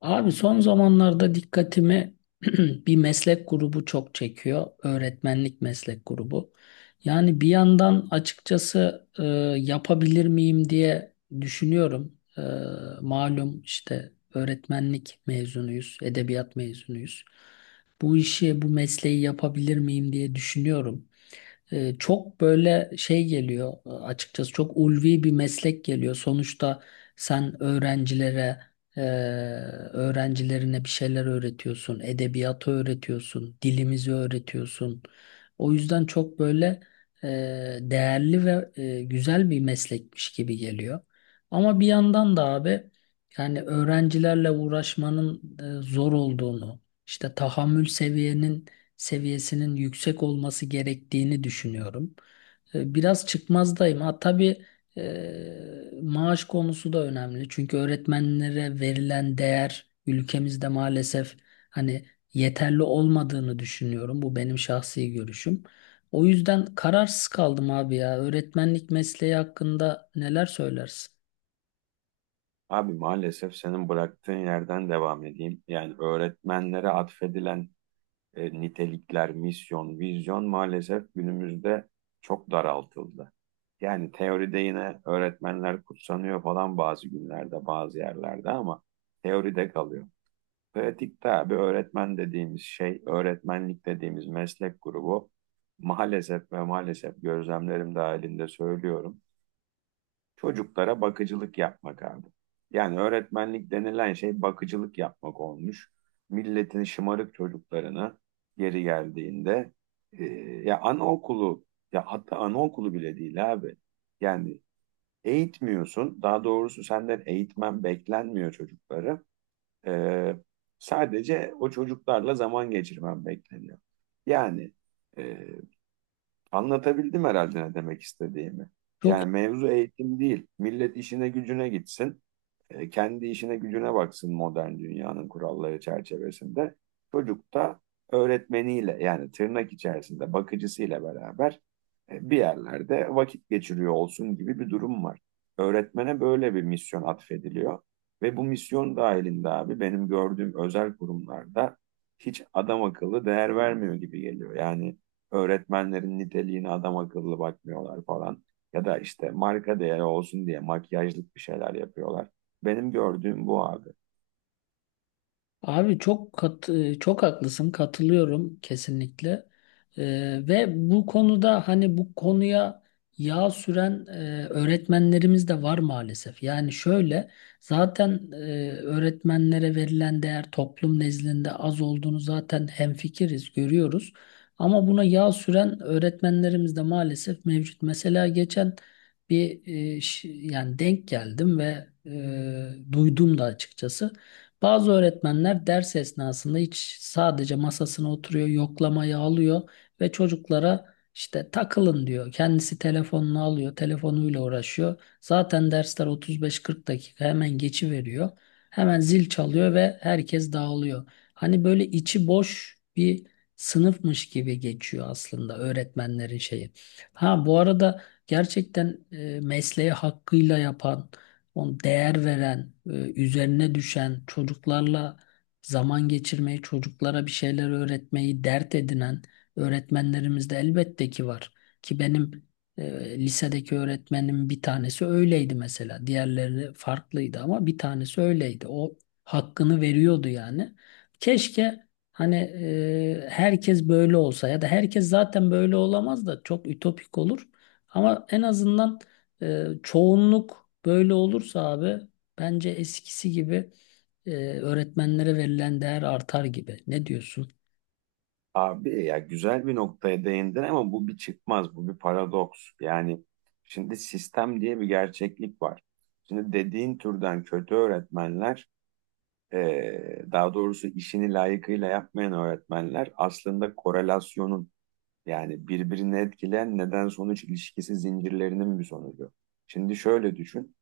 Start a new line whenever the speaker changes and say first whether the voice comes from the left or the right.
left: Abi son zamanlarda dikkatimi bir meslek grubu çok çekiyor. Öğretmenlik meslek grubu. Yani bir yandan açıkçası yapabilir miyim diye düşünüyorum. Malum işte öğretmenlik mezunuyuz, edebiyat mezunuyuz. Bu işi, bu mesleği yapabilir miyim diye düşünüyorum, çok böyle şey geliyor, açıkçası çok ulvi bir meslek geliyor. Sonuçta sen öğrencilere e, öğrencilerine bir şeyler öğretiyorsun, edebiyatı öğretiyorsun, dilimizi öğretiyorsun. O yüzden çok böyle e, değerli ve güzel bir meslekmiş gibi geliyor. Ama bir yandan da abi yani öğrencilerle uğraşmanın zor olduğunu, işte tahammül seviyesinin yüksek olması gerektiğini düşünüyorum. Biraz çıkmazdayım. Ha tabii, maaş konusu da önemli. Çünkü öğretmenlere verilen değer ülkemizde maalesef hani yeterli olmadığını düşünüyorum. Bu benim şahsi görüşüm. O yüzden kararsız kaldım abi ya. Öğretmenlik mesleği hakkında neler söylersin?
right: Abi maalesef senin bıraktığın yerden devam edeyim. Yani öğretmenlere atfedilen nitelikler, misyon, vizyon maalesef günümüzde çok daraltıldı. Yani teoride yine öğretmenler kutsanıyor falan bazı günlerde, bazı yerlerde ama teoride kalıyor. Pratikte abi öğretmen dediğimiz şey, öğretmenlik dediğimiz meslek grubu maalesef ve maalesef gözlemlerim dahilinde söylüyorum. Çocuklara bakıcılık yapmak abi. Yani öğretmenlik denilen şey bakıcılık yapmak olmuş. Milletin şımarık çocuklarına geri geldiğinde e, ya anaokulu ya hatta anaokulu bile değil abi. Yani eğitmiyorsun. Daha doğrusu senden eğitmen beklenmiyor çocukları. E, Sadece o çocuklarla zaman geçirmen bekleniyor. Yani e, anlatabildim herhalde ne demek istediğimi.
left: Çok.
right: Yani mevzu eğitim değil. Millet işine gücüne gitsin. Kendi işine gücüne baksın modern dünyanın kuralları çerçevesinde. Çocuk da öğretmeniyle yani tırnak içerisinde bakıcısıyla beraber bir yerlerde vakit geçiriyor olsun gibi bir durum var. Öğretmene böyle bir misyon atfediliyor. Ve bu misyon dahilinde abi benim gördüğüm özel kurumlarda hiç adam akıllı değer vermiyor gibi geliyor. Yani öğretmenlerin niteliğine adam akıllı bakmıyorlar falan. Ya da işte marka değeri olsun diye makyajlık bir şeyler yapıyorlar. Benim gördüğüm bu abi.
left: Abi çok haklısın, katılıyorum kesinlikle. Ve bu konuda hani bu konuya yağ süren öğretmenlerimiz de var maalesef. Yani şöyle, zaten öğretmenlere verilen değer toplum nezdinde az olduğunu zaten hemfikiriz, görüyoruz ama buna yağ süren öğretmenlerimiz de maalesef mevcut. Mesela geçen bir yani denk geldim ve duydum da açıkçası. Bazı öğretmenler ders esnasında hiç sadece masasına oturuyor, yoklamayı alıyor ve çocuklara işte takılın diyor. Kendisi telefonunu alıyor, telefonuyla uğraşıyor. Zaten dersler 35-40 dakika hemen geçiveriyor. Hemen zil çalıyor ve herkes dağılıyor. Hani böyle içi boş bir sınıfmış gibi geçiyor aslında öğretmenlerin şeyi. Ha bu arada gerçekten mesleği hakkıyla yapan, on değer veren, üzerine düşen, çocuklarla zaman geçirmeyi, çocuklara bir şeyler öğretmeyi dert edinen öğretmenlerimiz de elbette ki var. Ki benim lisedeki öğretmenim bir tanesi öyleydi mesela. Diğerleri farklıydı ama bir tanesi öyleydi. O hakkını veriyordu yani. Keşke hani herkes böyle olsa ya da herkes zaten böyle olamaz da çok ütopik olur. Ama en azından çoğunluk böyle olursa abi bence eskisi gibi e, öğretmenlere verilen değer artar gibi. Ne diyorsun?
right: Abi ya güzel bir noktaya değindin ama bu bir çıkmaz, bu bir paradoks. Yani şimdi sistem diye bir gerçeklik var. Şimdi dediğin türden kötü öğretmenler, daha doğrusu işini layıkıyla yapmayan öğretmenler aslında korelasyonun yani birbirini etkileyen neden sonuç ilişkisi zincirlerinin bir sonucu. Şimdi şöyle düşün.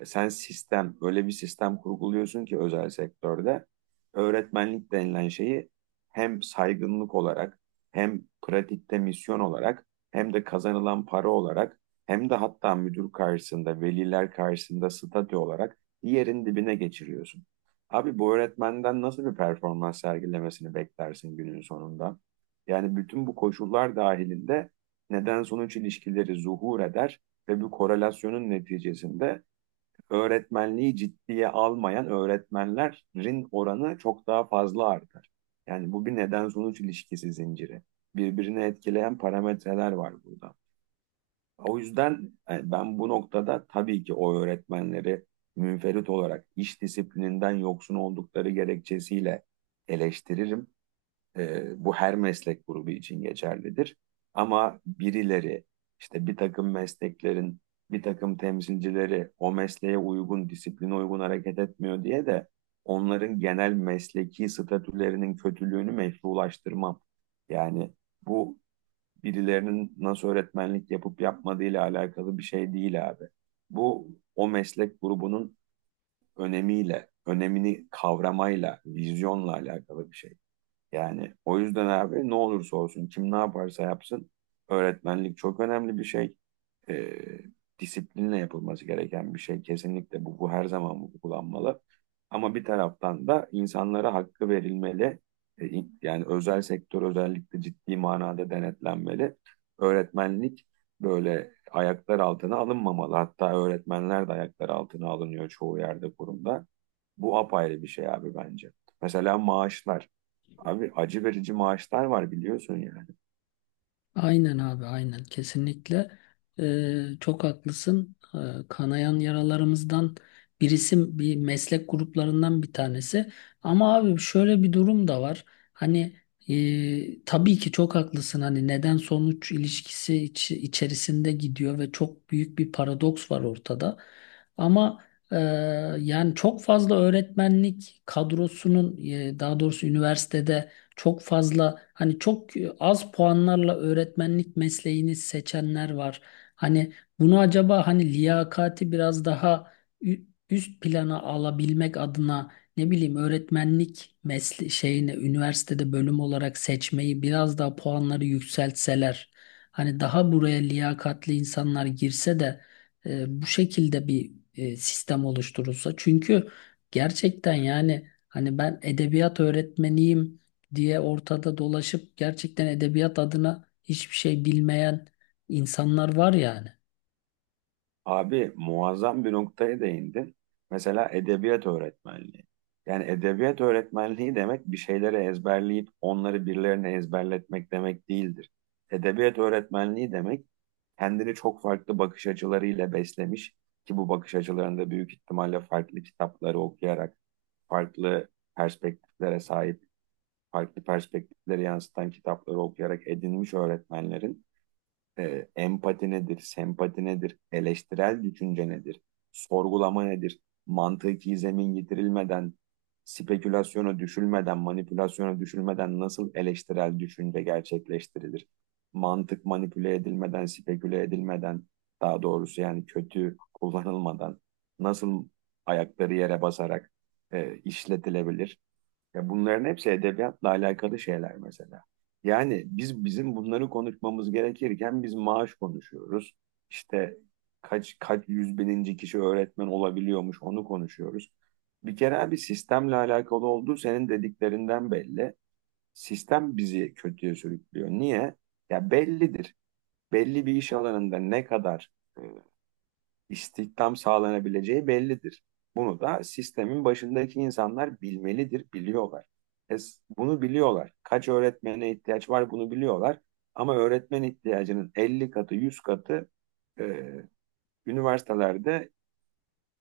right: Sen sistem, öyle bir sistem kurguluyorsun ki özel sektörde öğretmenlik denilen şeyi hem saygınlık olarak, hem pratikte misyon olarak, hem de kazanılan para olarak, hem de hatta müdür karşısında, veliler karşısında statü olarak yerin dibine geçiriyorsun. Abi bu öğretmenden nasıl bir performans sergilemesini beklersin günün sonunda? Yani bütün bu koşullar dahilinde neden sonuç ilişkileri zuhur eder ve bu korelasyonun neticesinde öğretmenliği ciddiye almayan öğretmenlerin oranı çok daha fazla artar. Yani bu bir neden sonuç ilişkisi zinciri. Birbirini etkileyen parametreler var burada. O yüzden ben bu noktada tabii ki o öğretmenleri münferit olarak iş disiplininden yoksun oldukları gerekçesiyle eleştiririm. Bu her meslek grubu için geçerlidir. Ama birileri işte bir takım mesleklerin bir takım temsilcileri o mesleğe uygun, disipline uygun hareket etmiyor diye de onların genel mesleki statülerinin kötülüğünü meşrulaştırmam. Yani bu birilerinin nasıl öğretmenlik yapıp yapmadığıyla alakalı bir şey değil abi. Bu o meslek grubunun önemiyle, önemini kavramayla, vizyonla alakalı bir şey. Yani o yüzden abi ne olursa olsun kim ne yaparsa yapsın öğretmenlik çok önemli bir şey. Ee, Disiplinle yapılması gereken bir şey. Kesinlikle bu her zaman uygulanmalı. Ama bir taraftan da insanlara hakkı verilmeli. Yani özel sektör özellikle ciddi manada denetlenmeli. Öğretmenlik böyle ayaklar altına alınmamalı. Hatta öğretmenler de ayaklar altına alınıyor çoğu yerde kurumda. Bu apayrı bir şey abi bence. Mesela maaşlar. Abi acı verici maaşlar var biliyorsun yani.
left: Aynen abi, aynen, kesinlikle. Çok haklısın. Kanayan yaralarımızdan birisi, bir meslek gruplarından bir tanesi ama abi şöyle bir durum da var. Hani tabii ki çok haklısın, hani neden sonuç ilişkisi içerisinde gidiyor ve çok büyük bir paradoks var ortada ama e, yani çok fazla öğretmenlik kadrosunun, daha doğrusu üniversitede çok fazla hani çok az puanlarla öğretmenlik mesleğini seçenler var. Hani bunu acaba hani liyakati biraz daha üst plana alabilmek adına, ne bileyim, öğretmenlik mesle şeyine üniversitede bölüm olarak seçmeyi biraz daha puanları yükseltseler, hani daha buraya liyakatli insanlar girse de bu şekilde bir sistem oluşturulsa, çünkü gerçekten yani hani ben edebiyat öğretmeniyim diye ortada dolaşıp gerçekten edebiyat adına hiçbir şey bilmeyen insanlar var yani.
right: Abi muazzam bir noktaya değindin. Mesela edebiyat öğretmenliği. Yani edebiyat öğretmenliği demek bir şeyleri ezberleyip onları birilerine ezberletmek demek değildir. Edebiyat öğretmenliği demek kendini çok farklı bakış açılarıyla beslemiş ki bu bakış açılarında büyük ihtimalle farklı kitapları okuyarak, farklı perspektiflere sahip, farklı perspektifleri yansıtan kitapları okuyarak edinmiş öğretmenlerin empati nedir, sempati nedir, eleştirel düşünce nedir, sorgulama nedir, mantıki zemin getirilmeden, spekülasyona düşülmeden, manipülasyona düşülmeden nasıl eleştirel düşünce gerçekleştirilir? Mantık manipüle edilmeden, speküle edilmeden, daha doğrusu yani kötü kullanılmadan nasıl ayakları yere basarak işletilebilir? Ya bunların hepsi edebiyatla alakalı şeyler mesela. Yani bizim bunları konuşmamız gerekirken biz maaş konuşuyoruz. İşte kaç yüz bininci kişi öğretmen olabiliyormuş onu konuşuyoruz. Bir kere abi sistemle alakalı olduğu senin dediklerinden belli. Sistem bizi kötüye sürüklüyor. Niye? Ya bellidir. Belli bir iş alanında ne kadar e, istihdam sağlanabileceği bellidir. Bunu da sistemin başındaki insanlar bilmelidir, biliyorlar. E, Bunu biliyorlar. Kaç öğretmene ihtiyaç var bunu biliyorlar. Ama öğretmen ihtiyacının 50 katı, 100 katı e, üniversitelerde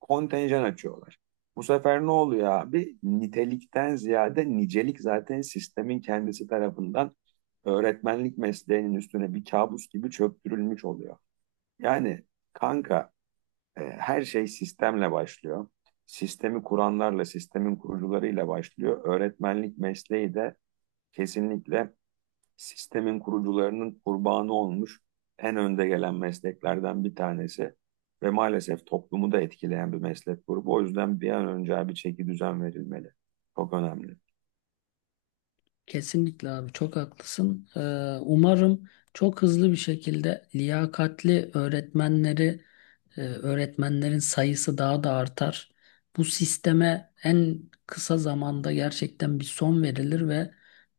right: kontenjan açıyorlar. Bu sefer ne oluyor abi? Nitelikten ziyade nicelik zaten sistemin kendisi tarafından öğretmenlik mesleğinin üstüne bir kabus gibi çöktürülmüş oluyor. Yani kanka her şey sistemle başlıyor. Sistemi kuranlarla, sistemin kurucularıyla başlıyor. Öğretmenlik mesleği de kesinlikle sistemin kurucularının kurbanı olmuş en önde gelen mesleklerden bir tanesi ve maalesef toplumu da etkileyen bir meslek grubu. O yüzden bir an önce bir çeki düzen verilmeli. Çok önemli.
left: Kesinlikle abi, çok haklısın. Umarım çok hızlı bir şekilde liyakatli öğretmenleri, öğretmenlerin sayısı daha da artar. Bu sisteme en kısa zamanda gerçekten bir son verilir ve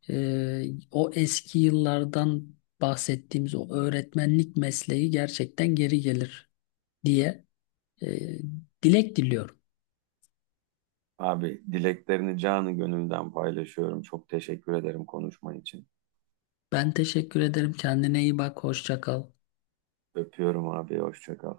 left: e, o eski yıllardan bahsettiğimiz o öğretmenlik mesleği gerçekten geri gelir diye Ee, dilek diliyorum.
right: Abi dileklerini canı gönülden paylaşıyorum. Çok teşekkür ederim konuşman için.
left: Ben teşekkür ederim. Kendine iyi bak. Hoşça kal.
right: Öpüyorum abi. Hoşça kal.